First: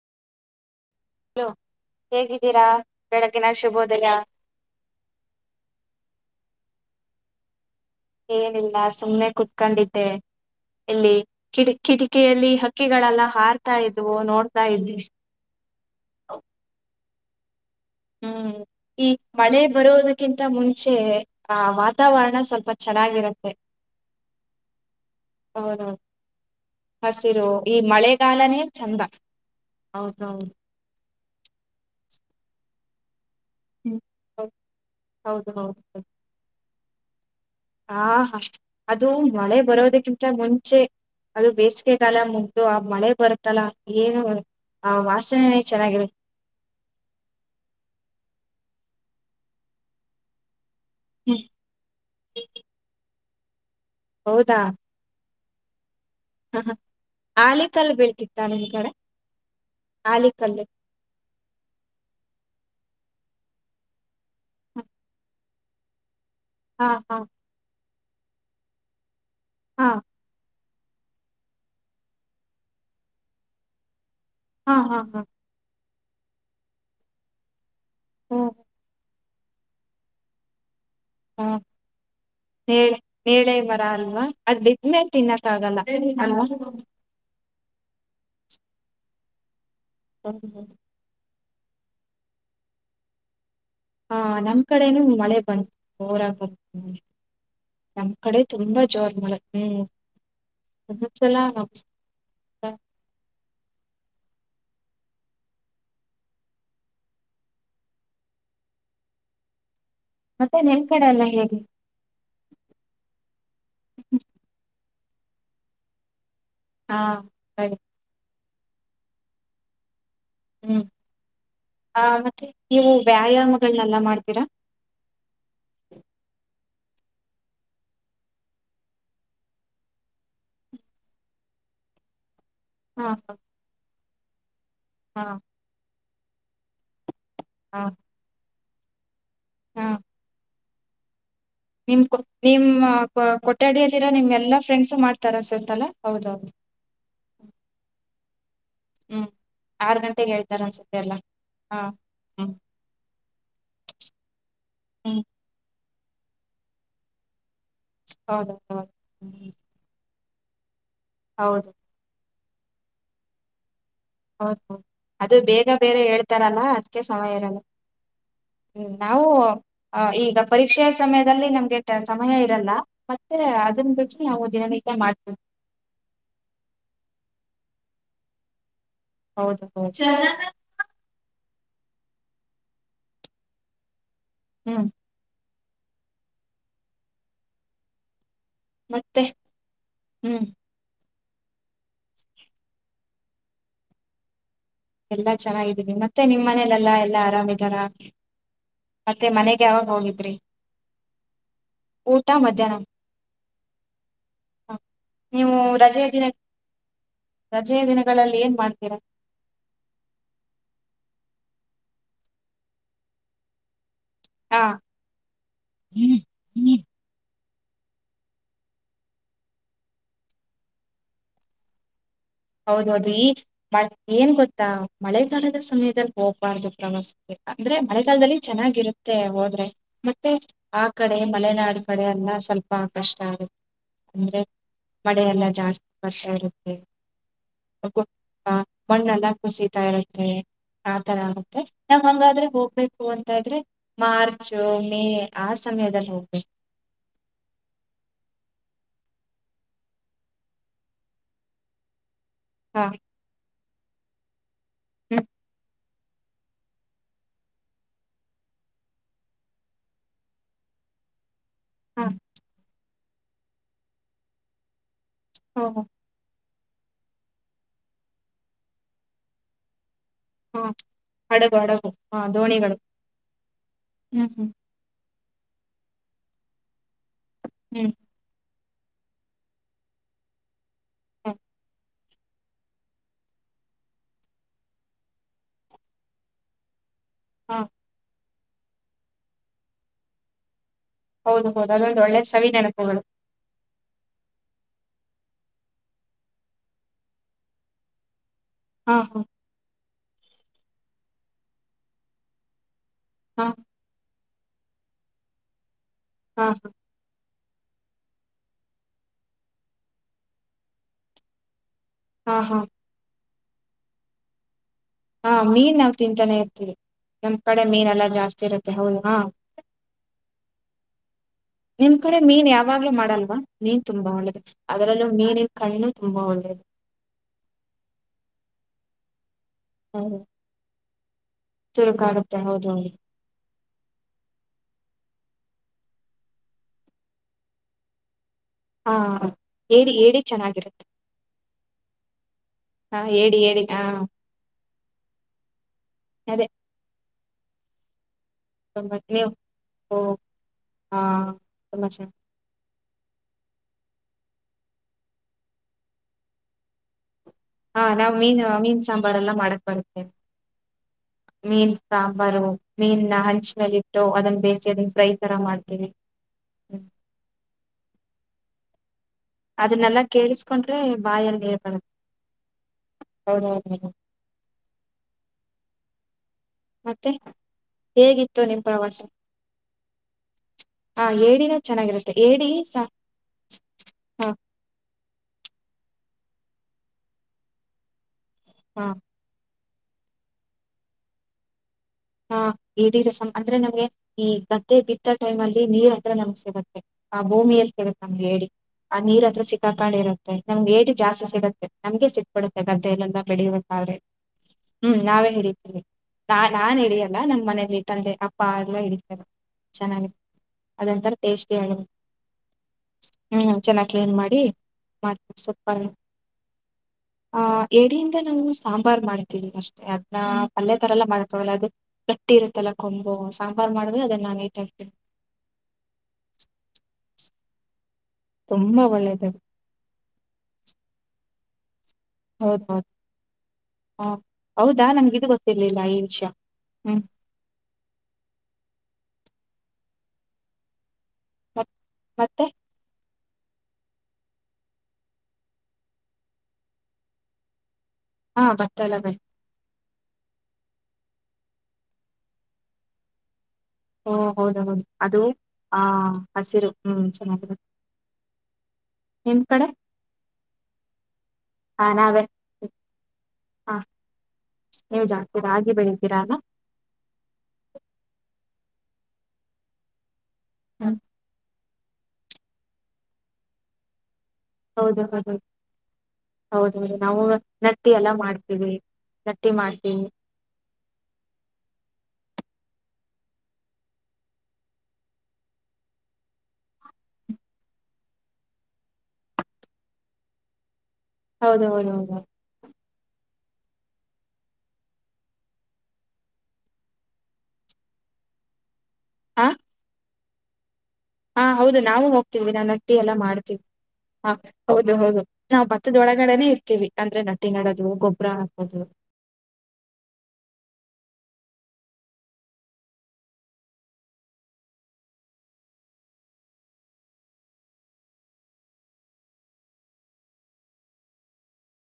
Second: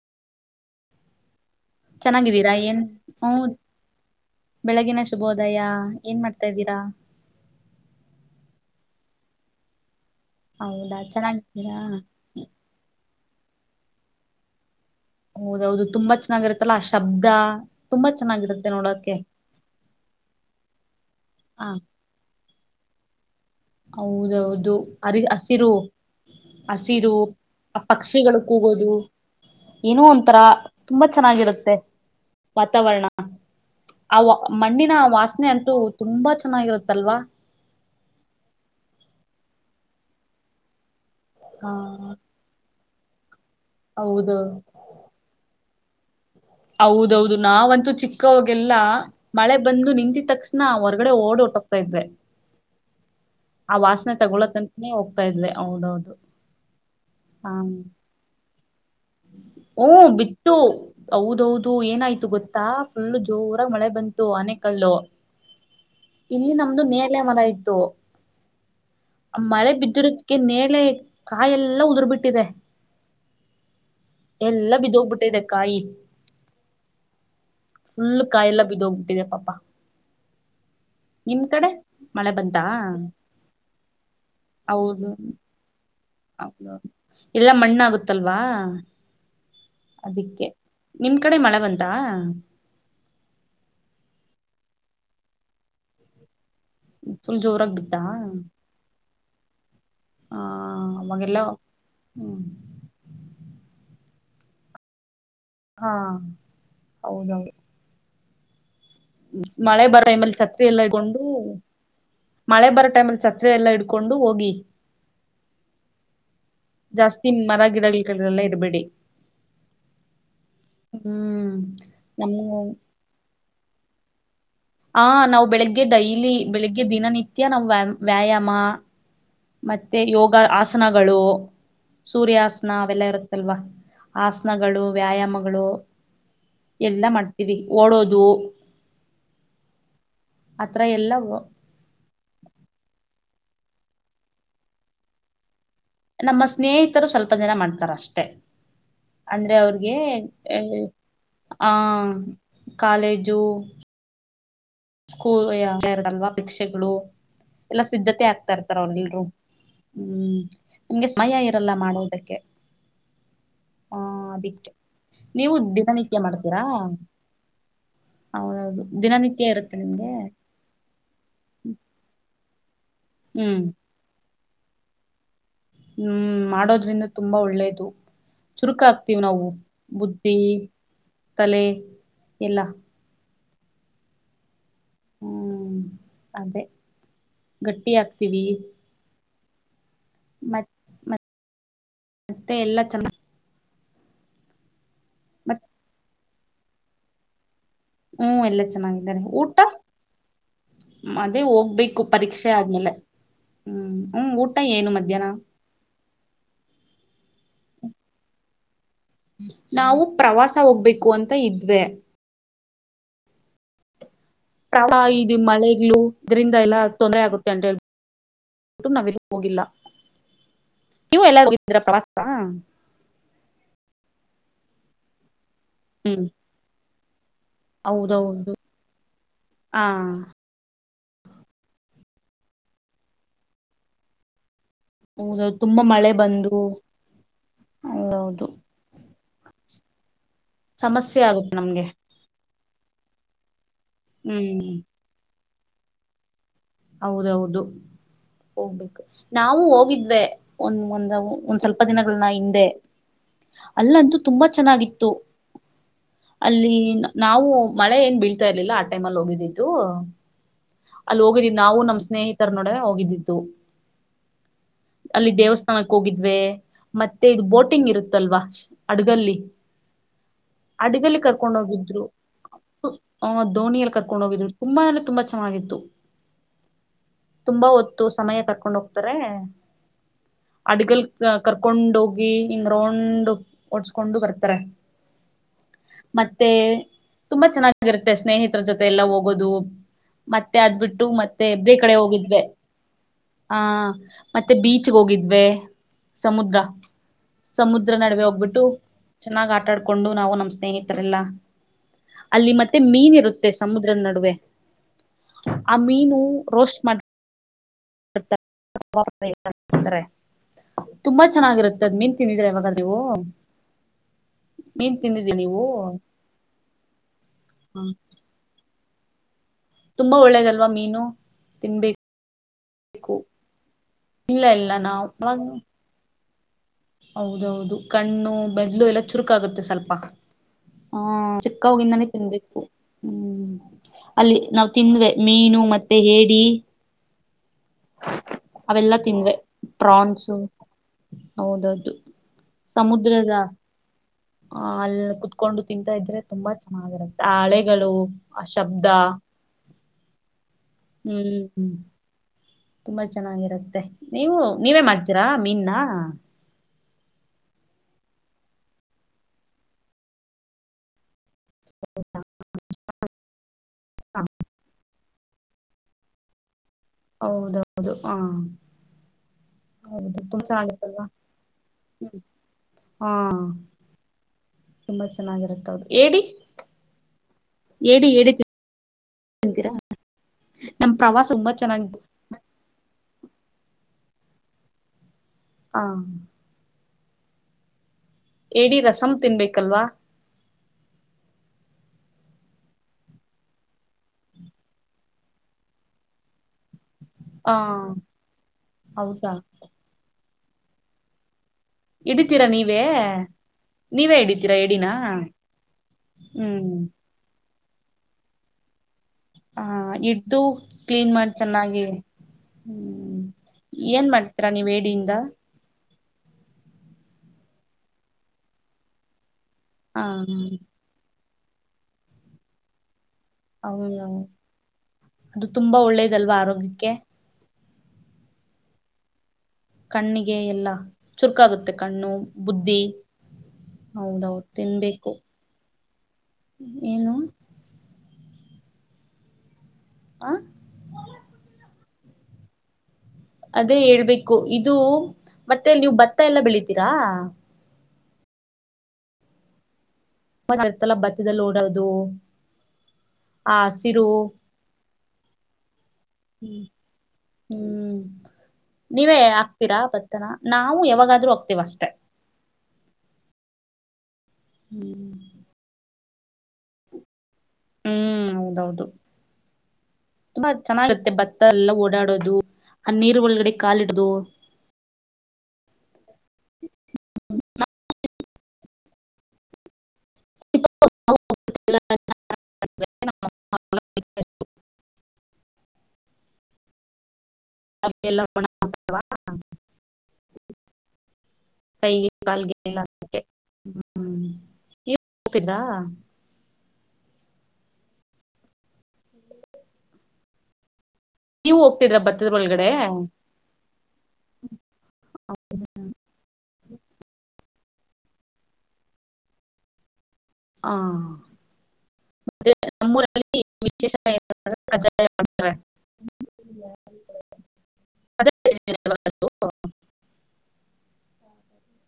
Hello, ಚೆನ್ನಾಗಿದ್ದೀರಾ ಹೇಗಿದ್ದೀರಾ ಏನ್ ಹ್ಮ್ ಬೆಳಗಿನ ಶುಭೋದಯ ಬೆಳಗಿನ ಶುಭೋದಯ ಏನ್ ಮಾಡ್ತ ತದಿರಾ, ಏನಿಲ್ಲ ಸುಮ್ಮನೆ ಕುತ್ಕೊಂಡಿದ ದೇ ಹೌದಾ ಇಲ್ಲಿ ಚೆನ್ನಾಗಿದ್ದೀರಾ ಕಿಟಕಿಯಲ್ಲಿ ಹಕ್ಕಿಗಳೆಲ್ಲ. ಹಾರ್ತ್ತಾ ಇದ್ವು ನೋಡ್ತಾ ಇದ್ವಿ. ಹೌದೌದು ತುಂಬಾ ಚೆನ್ನಾಗಿರುತ್ತಲ್ಲಾ ಆ ಶಬ್ದ ತುಂಬಾ ಹ್ಮ್ ಚೆನ್ನಾಗಿರುತ್ತೆ ಈ ನೋಡೋಕೆ ಮಳೆ ಬರುವುದಕ್ಕಿಂತ ಮುಂಚೆ ಆ ಹ ವಾತಾವರಣ ಸ್ವಲ್ಪ ಚೆನ್ನಾಗಿರುತ್ತೆ. ಹೌದೌದು ಅರಿ ಹಸಿರು ಹೌದು ಅಸಿರು ಹಸಿರು ಈ ಪ ಪಕ್ಷಿಗಳು ಮಳೆಗಾಲನೇ ಕೂಗೋದು. ಚಂದ ಏನೋ ಒಂಥರಾ ಹೌದೌದು ತುಂಬಾ ಚೆನ್ನಾಗಿರುತ್ತೆ. ವಾತಾವರಣ ಹ್ಮ್, ಆ ವ ಹೌದು ಮಣ್ಣಿನ ವಾಸನೆ ಹೌದು ಅಂತೂ ತುಂಬಾ ಚೆನ್ನಾಗಿರು ತ್ತಲ್ವಾ. ಹಾ ಹಾ ಅದು ಮಳೆ ಬರೋದಕ್ಕಿಂತ ಮುಂಚೆ ಅದು ಹ ಬೇಸಿಗೆಗಾಲ ಮುಗ್ದು ಆ ಮಳೆ ಬರುತ್ತಲ್ಲಾ ಏನು ಹೌದು ಆ ವಾಸನೆ ಚೆನ್ನಾಗಿರುತ ಹೌದೌದು ನಾವಂತೂ ಚಿಕ್ಕವಗೆಲ್ಲಾ ಮಳೆ ಬಂದು ನಿಂತಿದ ತಕ್ಷಣ ನಾ ಹೊರ್ಗಡೆ ಓಡಿ ಹ್ಮ್ ಹೊಟೋಗ್ತಾ ಇದ್ದೆ. ಆ ವಾಸನೆ ತೋಗೊಳೋಕಂತ್ನೆ ಹೋಗ್ತಾ ಇದೆ ಹೌದೌದ. ಹಾ ಆಲಿಕಲ್ ಬೀಳತಿತ್ತಾ ನಿಮ್ ಕಡೆ. ಹ್ಮ್ ಬಿತ್ತು ಆಲಿಕಲ್ಲು ಹೌದೌದು. ಹೌದು ಏನಾಯ್ತು ಗೊತ್ತಾ ಫುಲ್ಲು ಜೋರಾಗ ಮಳೆ ಬಂತು ಆನೇಕಲ್ಲು. ಇಲ್ಲಿ ನಮ್ದು ಹಾ ಹಾ ನೇರಳೆ ಮರ ಇತ್ತು. ಮಳೆ ಹಾ ಬಿದ್ದಿರೋದಕ್ಕೆ ನೇರಳೆ ಕಾಯೆಲ್ಲ ಉದುರ್ಬಿಟ್ಟಿದೆ. ಎಲ್ಲ ಹಾ ಹಾ ಹಾ ಬಿದೋಗ್ಬಿಟ್ಟದೆ ಕಾಯಿ. ಫುಲ್ ಹ್ಮ್ ಕಾಯೆಲ್ಲ ಬಿದ್ದೋಗ್ಬಿಟ್ಟಿದೆ ಪಾಪಾ. ನಿಮ್ ಹ್ಮ್ ಕಡೆ ಮಳೆ ಬಂತಾ ನೇರಳೆ ನೇರಳೆ ಮರ ಅಲ್ವಾ ಅದ್ ಇದ್ಮೇಲೆ ಹೌದು. ತಿನ್ನಕ್ ಆಗಲ್ಲ ಅಲ್ವಾ ಹೌದದ ಇಲ್ಲಾ ಮಣ್ಣ ಆಗುತ್ತಲ್ವಾ. ಹ್ಮ್, ಅದಿಕ್ಕೆ ಹ್ಮ್. ನಿಮ್ ಕಡೆ ಮಳೆ ಬಂತಾ. ಹಾ ನಮ್ ಕಡೆನೂ ಮಳೆ ಬಂತೂ ಜೋರಾಗಿ ಬಂತು. ಜೋರಾಗಿ ಬಿತ್ತಾ ನಮ್ ಕಡೆ ತುಂಬಾ ಜೋರ ಮಳೆ ಹ್ಮ್. ಆ ಇನೊಂದು ಸಲ ಅವಾಗೆಲ್ಲಾ ಹ್ಮ್ [unintelligible] ಹಾ ಹೌದೌದು. ಮಳೆ ಬರೋ ಟೈಮಲ್ಲಿ ಮತ್ತೆ ಛತ್ರಿಯಲ್ಲ ನಿಮ್ ಕಡೆ ಹಿಡಕೊಂಡು ಎಲ್ಲ ಹೇಗೆ ಮಳೆ ಬರೋ ಟೈಮಲ್ಲಿ ಛತ್ರಿಯಲ್ಲ ಇಡ್ಕೊಂಡು ಹೋಗಿ. ಹಾ ಜಾಸ್ತಿ ಮರ ಸರಿ ಗಿಡಗಳಿಗಳಲ್ಲ ಇರಬೇಡಿ. ಹ್ಮ್ ಆ ಮತ್ತೆ ನಮ್ಮು ನೀವು ವ್ಯಾಯಾಮಗಳನೆಲ್ಲ ಮಾಡ್ತೀರಾ. ಹ ನಾವ್ ಬೆಳಿಗ್ಗೆ ಡೈಲಿ ಬೆಳಿಗ್ಗೆ ದಿನನಿತ್ಯ ನಾವ್ ವ್ಯಾಮ್ ವ್ಯಾಯಾಮ ಮತ್ತೆ ಯೋಗ ಆಸನಗಳು ಸೂರ್ಯಾಸ್ ನಾವೆಲ್ಲ ಹಾ ಹಾ ಇರುತ್ತಲ್ವಾ ಆಸನಗಳು ಹಾ ವ್ಯಾಯಾಮಗಳು ಎಲ್ಲ ಮಾಡ್ತೀವ ಹಾ ಓಡೋದು ಹಾ ಅತ್ರಾಯಲ್ಲ ವೂ ನಿಮ್ ಕೊ ನಿಮ್ ಕೊ ಕೊ ಕೊಠಡಿಯಲ್ಲಿರೋ ನಿಮ್ ಎಲ್ಲಾ ಫ್ರೆಂಡ್ಸು ಮಾಡ್ತಾರ ಸರ್. ನಮ್ಮ ಸ್ನೇಹಿತರು ಸ್ವಲ್ಪ ಜನ ಮಾಡ್ತಾರ ಅಷ್ಟೆ. ಹ್ಮ್ ಅಂದ್ರೆ ಅವ್ರಿಗೆ ಆರ್ ಗಂಟೆಗೆ ಯ ಹೇಳ್ತಾರ ಯ ಅನ್ಸುತ್ತೆ ಎಲ್ಲ ಆ ಹಾ ಹ್ಮ್ ಕಾಲೇಜು ಹ್ಮ್ ಸ್ಕೂಲ್ [unintelligible] ಭಿಕ್ಷೆಗಳು. ಎಲ್ಲ ಸಿದ್ಧತೆ ಆಗ್ತಾ ಹೌದೌದು ಇರ್ತಾರ ಹೌದು ಅವರ್ ಎಲ್ರು ಹ್ಮ್ ಹ್ಮ್ ನಿಮ್ಗೆ ಸಮಯ ಹೌದು ಇರಲ್ಲ ಮಾಡುವದಕ್ಕೆ. ಹಾ ಹೌದು ಅದಿಕ್ಕೆ ಹೌದು ಅದು ನೀವು ಬೇಗ ಬೇರೆ ದಿನನಿತ್ಯ ಹೇಳ್ತಾರಲ್ಲ ಮಾಡ್ತೀರಾ. ಅದಕ್ಕೆ ಸಮಯ ಇರಲ್ಲ ಹೌದೌದು ದಿನನಿತ್ಯ ಇರುತ್ತೆ ನಿಮ ಆ ಈಗ ಪರೀಕ್ಷೆಯ ಸಮಯದಲ್ಲಿ ನಮ್ಗೆ ಟೈ ಸಮಯ ಇರಲ್ಲ ಮತ್ತೆ ಹ್ಮ್ ಅದನ್ನ ಬಿಟ್ಟು ನಾವು ದಿನನಿತ್ಯ ಮಾಡ್ತೀವಿ. ಹ್ಮ್ ಮಾಡೋದ್ರಿಂದ ತುಂಬಾ ಒಳ್ಳೇಯದು ಚುರುಕಾಗ ತಿ ನಾವು ಹೌದು ಹೌದು ಬುದ್ಧಿ ತಲೆ ಎಲ್ಲ. ಹ್ಮ. ಹ್ಮ ಅದೇ ಗಟ್ಟಿ ಆಗ್ತಿದಿ ಈ ಹ್ಮ. ಮತ್ತೆ ಎಲ್ಲ ಚೆನ್ನ ಎಲ್ಲಾ ಮತ್ ಚೆನ್ನಾಗಿದ್ದೀನಿ ಮತ್ತೆ ನಿಮ್ಮ ಮನೇಲೆಲ್ಲ ಎಲ್ಲಾ ಎಲ್ಲಾ ಆರಾಮ ರ ಹ್ಮ್ ಎಲ್ಲಾ ಚೆನ್ನಾಗಿದ್ದಾರೆ ಮತ್ತೆ ಊಟ ಮನೆಗ ಯಾವಾಗ ಹೋಗಿದ್ರಿ. ಅದೇ ಹೋಗ್ಬೇಕು ಊಟ ಪರೀಕ್ಷೆ ಆದ್ಮೇಲೆ ಹ್ಮ. ಹ ನೀವು ರಜೆಯ ದಿನ ರಜೆಯ ದಿನಗಳಲ್ಲಿ ಏನ್ ಮಾಡ್ತೀರಾ. ನಾವು ಪ್ರವಾಸ ಹೋಗ್ಬೇಕು ಅಂತ ಇದ್ವೆ. ಹಾ ಪ್ರ ಇದು ಮಳೆಗ್ಗಳು ಇದ್ರಿಂದ ಎಲ್ಲಾ ತೊಂದರೆ ಆಗು ಡ ನಾವ ಎಲ್ಲೂ ಹೋಗಿಲ್ಲ ನೀವು [unintelligible] ಎಲ್ಲ ಪ್ರವಾಸ. ಹೌದರಿ ಮ ಏನ್ ಗೊತ್ತಾ ಮಳೆಗಾಲದ ಸಮಯದಲ್ಲಿ ಹ್ಮ್ ಹೋಗ್ಬಾರ್ದು ಪ್ರವಾಸ. ಅಂದ್ರೆ ಮಳೆಗಾಲದಲ್ಲಿ ಹೌದೌದು ಚೆನ್ನಾಗಿರುತ್ತೆ ಹೋದ್ರೆ ಹ ಮತ್ತೆ ಆ ಕಡೆ ಮಲೆನಾಡು ಕಡೆ ಎಲ್ಲ ಸ್ವಲ್ಪ ಕಷ್ಟ ಆಗ ಅಂದ್ರೆ ಮಳೆಲ್ಲಾ ಹೌದೌದು ತುಂಬಾ ಜಾಸ್ತಿ ಮಳೆ ವರ್ಷ ಬಂದು ಇರತ್ತೆ. ಹೌದೌದು [unintelligible] ಮಣ್ಣೆಲ್ಲ ಕುಸಿತಾ ಇರತ್ತೆ. ಆತರ ಸಮಸ್ಯೆ ಆಗುತ್ತೆ ಆಗತ್ತೆ ನಮ್ಗೆ ನಾವ್ ಹಂಗಾದ್ರೆ ಹೋಗ್ಬೇಕು ಅಂತ ಆದ್ರೆ ಮಾರ್ಚ್ ಹ್ಮ್ ಮೇ ಆ ಸಮಯದಲ್ಲಿ ಹೋಗ್ಬೇಕ. ಹೌದ ಹೌದು. ಹೋಗ್ಬೇಕು ನಾವು ಹೋಗಿದ್ವೆ ಒಂದ್ ಒಂದ ಒಂದ್ ಸ್ವಲ್ಪ ದಿನ ಹಿಂದೆ ಹಾ ಅಲ್ಲಂತೂ ತುಂಬಾ ಚೆನ್ನಾಗಿತ್ತು. ಹ್ಮ್ ಅಲ್ಲಿ ನಾವು ಮಳೆ ಏನ್ ಬೀಳ್ತಾ ಇರ್ಲಿಲ್ಲ ಆ ಟೈಮಲ್ಲಿ ಹೋಗಿದಿದ್ದು. ಅಲ್ಲಿ ಹೋಗಿದ್ದೀದ ನಾವು ನಮ್ಮ ಸ್ನೇಹಿತರ ನೊಡ ಹೋಗಿದ್ದಿದ್ದು. ಅಲ್ಲಿ ಹಾ ಹ ದೇವಸ್ಥಾನಕ್ಕ ಹೋಗಿದ್ವೆ ಮತ್ತೆ ಇದ ಬೋಟಿಂಗ್ ಇರುತ್ತಲ್ವಾ ಅಡ್ಗಲ್ಲಿ ಹ ಅಡಗಲ್ಲಿ ಹಡಗು ಕರ್ಕೊಂಡ ಹಡಗು ಹೋಗಿದ್ರು. ಹ ದೋಣಿಗಳು ಆ ಧೋನಿಯಲ್ಲಿ ಕರ್ಕೊಂಡು ಹ್ಮ್ ಹೋಗಿದ್ರು ಹ್ಮ್ ತುಂಬಾ ಅಂದ್ರೆ ತುಂಬಾ ಚೆನ್ನಾಗಿತ್ತು. ತುಂಬಾ ಹ್ಮ್ ಹೊತ್ತು ಸಮಯ ಕರ್ಕೊಂಡ ಹೋಗ್ತಾರೆ. ಅಡ್ಗಲ್ ಕರ್ಕೊಂಡ ಹೋಗ ಎ ಹಿಂಗ ರೌಂಡ್ ಓಡ್ಸ್ಕೊಂಡು ಬರ್ತಾರೆ ಮತ್ತೆ ತುಂಬಾ ಹ ಚೆನ್ನಾಗಿರತ್ತೆ ಸ್ನೇಹಿತರ ಜೊತೆ ಎಲ್ಲ ಹೋಗೋದು ಮತ್ತೆ ಅದ್ಬಿಟ್ಟು. ಮೆ ಹೌದು ಹೌದು ಎಬ್ಬೆ ಕಡೆ ಅದೊಂದು ಒಳ್ಳೆ ಹೋಗಿದ್ವೆ ಸವಿ ನೆನಪುಗಳು ಹ. ಮತ್ತೆ ಬೀಚ್ಗೆ ಹೋಗಿದ್ವೆ ಸಮುದ್ರ ಸಮುದ್ರ ನಡುವೆ ಹೋಗ್ಬಿಟ್ಟ ಹಾ ಹ ಚೆನ್ನಾಗ ಆಟಾಡ್ಕೊಂಡು ನಾವು ನಮ್ಮ ಸ್ನೇಹಿತರೆಲ್ಲ ಅಲ್ಲಿ ಮತ್ ಮತ್ತೆ ಮೀನ ಹಾ ಇರುತ್ತೆ ಸಮುದ್ರದ ನಡುವೆ ಆ ಮೀನು ಹಾ ರೋಸ್ಟ್ ಮಾಡ [unintelligible] ತುಂಬಾ ಚೆನ್ನಾಗಿರ ದ ಮೀನ್ ಹಾ ತಿಂದಿದಿರಾ ಹಾ ಯಾವಾಗ ನೀವು ಮೀನ್ ಹಾ ತಿಂದಿದಿರಾ ನೀವು? ಮೀನ ನಾವ ತಿಂತಾನೆ ಇರ್ತೀವಿ ನಮ್ ಕಡೆ ಮೀನ್ ಎಲ್ಲಾ ಜಾಸ್ತಿ ಇರುತ್ತೆ ಹೌದು ಹಾ. ತುಂಬಾ ಒಳ್ಳೇದಲ್ವಾ ಮೀನು ನಿಮ್ ತಿನ್ಬೇಕು. ಕಡೆ ಮೀನ್ ಯಾವಾಗ್ಲೂ ಮಾಡಲ್ವಾ ಮೀನ್ ತುಂಬಾ ಒಳ್ಳೇದು ಇಲ್ಲ ಇಲ್ಲ ಅದರಲ್ಲೂ ನಾವ್ ಅವಾಗ. ಮೀನಿನ ಕಣ್ಣು ತುಂಬಾ ಒಳ್ಳೇದು. ಹೌದೌದು ಕಣ್ಣು ಬೆಜ್ಲು ಎಲ್ಲ ಚುರಕ ಆಗುತ್ತೆ ಸ್ವಲ್ಪ ಹೌದು ಹ ಚಿಕ್ಕ ವಾಗಿಂದಾನೇ ಚುರುಕಾಗುತ್ತೆ ತಿನ್ಬೇಕು ಹೌದು ಹೌದು ಹ್ಮ ಅಲ್ಲಿ ನಾವ ತಿಂದ್ವೇ ಮೀನು ಮತ್ತೆ ಹೇಡಿ ಅವೆಲ್ಲ ಹಾ ತಿಂದ್ವೇ ಏಡಿ ಏಡಿ ಪ್ರಾನ್ಸು ಚೆನ್ನಾಗಿರುತ್ತೆ ಹೌದ ಹೌದು. ಹಾ ಏಡಿ ಏಡಿ ಹ್ಞಾ. ಆ ಅಲ್ಲಿ ಕುತ್ಕೊಂಡು ತಿಂತಾ ಇದ್ರೆ ತುಂಬಾ ಚೆನ್ನಾಗಿರುತ್ತೆ ಆ ಹಳೆಗಳು ಆ ಶಬ್ದ ತುಂಬಾ ನೀವು ಹಾ ಹ್ಮ. ತುಂಬಾ ಚೆನ್ನಾಗಿ ತುಂಬಾ ಚೆನ್ನಾಗಿರತ್ತೆ ನೀವು ನೀವೇ ಮಾಡ್ತೀರಾ ಮೀನನಾ ಹಾ ನಾವ್ ಮೀನ್ ಮೀನ್ ಸಾಂಬಾರ ಎಲ್ಲ ಮಾಡಕ ಬರತ್ತೆ. ಮೀನ ಸಾಂಬಾರು ಮೀನನ ಹಂಚ ಮೇಲೆ ಇಟ್ಟು ಅದನ್ನ ಬೇಸ ಅದನ್ ಫ್ರೈ ತರ ಮಾಡ್ತೀವಿ ಹ್ಮ. ಹೌದೌದು ಹಾ ಅದನ್ನೆಲ್ಲ ಹೌದು ತುಂಬಾ ಕೇಳಿಸ್ಕೊಂಡ್ರೆ ಚೆನ್ನಾಗಿರುತ್ತಲ್ವಾ ಬಾಯಲ್ ನೀರ್ ಬರುತ್ತೆ ಹಾ ಹೌದು [inaudible] ತುಂಬಾ ಚೆನ್ನಾಗಿರತ್ತವು, ಏಡಿ ಮತ್ತೆ ಏಡಿ ಏಡಿ ಹೇಗಿತ್ತು ನಿಮ್ ಪ್ರವಾಸ ತಿಂತೀರಾ ನಮ್ ಹಾ ಪ್ರವಾಸ ತುಂಬಾ ಏಡಿನೂ ಚೆನ್ನಾಗಿತ್ತು ಚೆನ್ನಾಗಿರುತ್ತೆ ಏಡಿ ಹಾ ಹಾ ಏಡಿ ಹಾ ರಸಂ ತಿನ್ಬೇಕಲ್ವಾ ಹ ಏಡಿ ರಸಂ ಅಂದ್ರೆ ನಮ್ಗೆ ಈ ಗದ್ದೆ ಬಿತ್ತೊ ಟೈಮಲ್ಲಿ ನೀರ್ ಹತ್ರ ನಮ್ಗ್ ಸಿಗತ್ತೆ ಆ ಭೂಮಿಯಲ್ ಸಿಗತ್ ನಮ್ಗೆ ಏಡಿ, ಆ ನೀರ್ ಹೌದಾ ಹತ್ರ ಸಿಕ್ಕಾಕಂಡ್ ಇರುತ್ತೆ ನಮ್ಗೆ ಏಡಿ ಜಾಸ್ತಿ ಸಿಗತ್ತೆ ನಮ್ಗೆ ಹಿಡಿತೀರಾ ಸಿಕ್ಬಿಡುತ್ತೆ ನೀವೇ ಗದ್ದೆಯಲ್ಲೆಲ್ಲ ಬೆಳಿಬೇಕಾದ್ರೆ, ನೀವೇ ಹಿಡಿತೀರಾ ಏಡಿನ ಹ್ಮ್ ನಾವೇ ಹಿಡಿತೀವಿ ನಾ ಹ್ಮ್ ನಾನ್ ಇಡಿಯಲ್ಲ ನಮ್ ಮನೇಲಿ ತಂದೆ, ಅಪ್ಪ ಅಗ್ಲಿ ಹಾ ಇಡ್ದು ಕ್ಲೀನ್ ಮಾಡ್ ಟೇಸ್ಟಿ ಆಗಿ ಚೆನ್ನಾಗಿ ಹ್ಮ್ ಹ್ಮ್ ಚೆನ್ನಾಗಿ ಏನ್ ಕ್ಲೀನ್ ಮಾಡಿ ಮಾಡ್ತೀರಾ ನೀವ್ ಏಡಿಯಿಂದ ಮಾಡ್ತೀವಿ ಅಹ್ ಏಡಿಯಿಂದ ನಾವು ಸಾಂಬಾರ್ ಮಾಡ್ತೀವಿ ಅಷ್ಟೇ ಆ ಅದ್ನ ಪಲ್ಯ ತರ ಎಲ್ಲ ಮಾಡಕ್ಕಾಗಲ್ಲ ಅದ್ ಗಟ್ಟಿ ಇರುತ್ತಲ್ಲ ಕೊ ಅದು ಸಾಂಬಾರ್ ಮಾಡ್ದ್ರೆ ಹೌದಾ ಅದನ್ನಾ ನೀಟಗ್ ತೆಗ್ದು ಅದು ತುಂಬಾ ಒಳ್ಳೇದಲ್ವಾ ಆರೋಗ್ಯಕ್ಕೆ ತುಂಬಾ ಒಳ್ಳೇದದು ಕಣ್ಣಿಗೆ ಎಲ್ಲ ಚುರ್ಕಾಗುತ್ತೆ ಕಣ್ಣು, ಬುದ್ಧಿ ಹೌದೌದು ಹ ಹೌದೌದು, ಹೌದಾ ತಿನ್ಬೇಕು ನಮ್ಗೆ ಇದು ಗೊತ್ತಿರ್ಲಿಲ್ಲ ಈ ವಿಷಯ ಹ್ಮ್ ಏನು ಆಹ್ ಮತ್ ಮತ್ತೆ ಅದೇ ಹೇಳ್ಬೇಕು, ಇದು ಮತ್ತೆ ನೀವು ಭತ್ತ ಎಲ್ಲ ಬೆಳಿತೀರಾ ಹಾ ಭತ್ತ ಎಲ್ಲ ಬೆಳಿತೀವಿ [unintelligible] ಬತ್ತದಲ್ ಓಡೋದು ಹು ಹೌದು ಹೌದು, ಅದು ಆ ಹಸಿರು ಹ್ಮ್ ಚೆನ್ನಾಗಿದೆ ಹ್ಮ್ ನೀವೇ ನಿಮ್ ಕಡೆ ಆಕ್ತೀರಾ ಭತ್ತನ, ನಾವು ಯಾವಾಗಾದ್ರೂ ಹಾಕ್ತಿವ್ ಹ ಅಷ್ಟೆ ನಾವೇ ಹ ನೀವು ಜಾಸ್ತಿ ರಾಗಿ ಬೆಳತೀರಾ ಅಲ್ಲ ಹ್ಮ್ ಹೌದೌದು ತುಂಬಾ ಹ್ಮ್ ಚೆನ್ನಾಗಿರುತ್ತೆ ಭತ್ತ ಎಲ್ಲ ಓಡಾಡೋದು, ಆ ನೀರ್ ಒಳಗಡೆ ಕಾಲಿಡದು ಹೌದು ಹೌದು ಹೌದೌದು ನಾವು ರಟ್ಟಿ ಎಲ್ಲ ಮಾಡ್ತೀವಿ ಮಾಡ್ತೀವಿ [unintelligible] [unintelligible] [unintelligible] ಹೌದು ಹೌದು ಕೈ ಗೆ ಹೌದು ಕಾಲ್ಗೆ ಎಲ್ಲ ಹ್ಮ್ ನೀವ್ [unintelligible] ಆಹ್ ಹಾ ನೀವು ಹೌದು ಹೋಗ್ತಿದ್ರಾ ನಾವು ಭತ್ತದ ಹೋಗ್ತೀವಿ, ಒಳಗಡೆ? ರನಟ್ಟಿ ಎಲ್ಲಾ ಮಾಡ್ತೀವಿ ಹ ಹೌದು ಹೌದು ನಾವ್ ಭತ್ತದ್ ಒಳಗಡೆನೆೇ ತಿವಿ ಅಂದ್ರೆ ನಟ್ಟಿ ನಡೋದು ಗೊಬ್ರ ಹಾಕೋದು ಹಾ ಅದೆ ನಮ್ಮೂರಲ್ಲಿ ವಿಶೇಷ [unintelligible] ಮಾಡ್ತಾರೆ [unintelligible] [inaudible]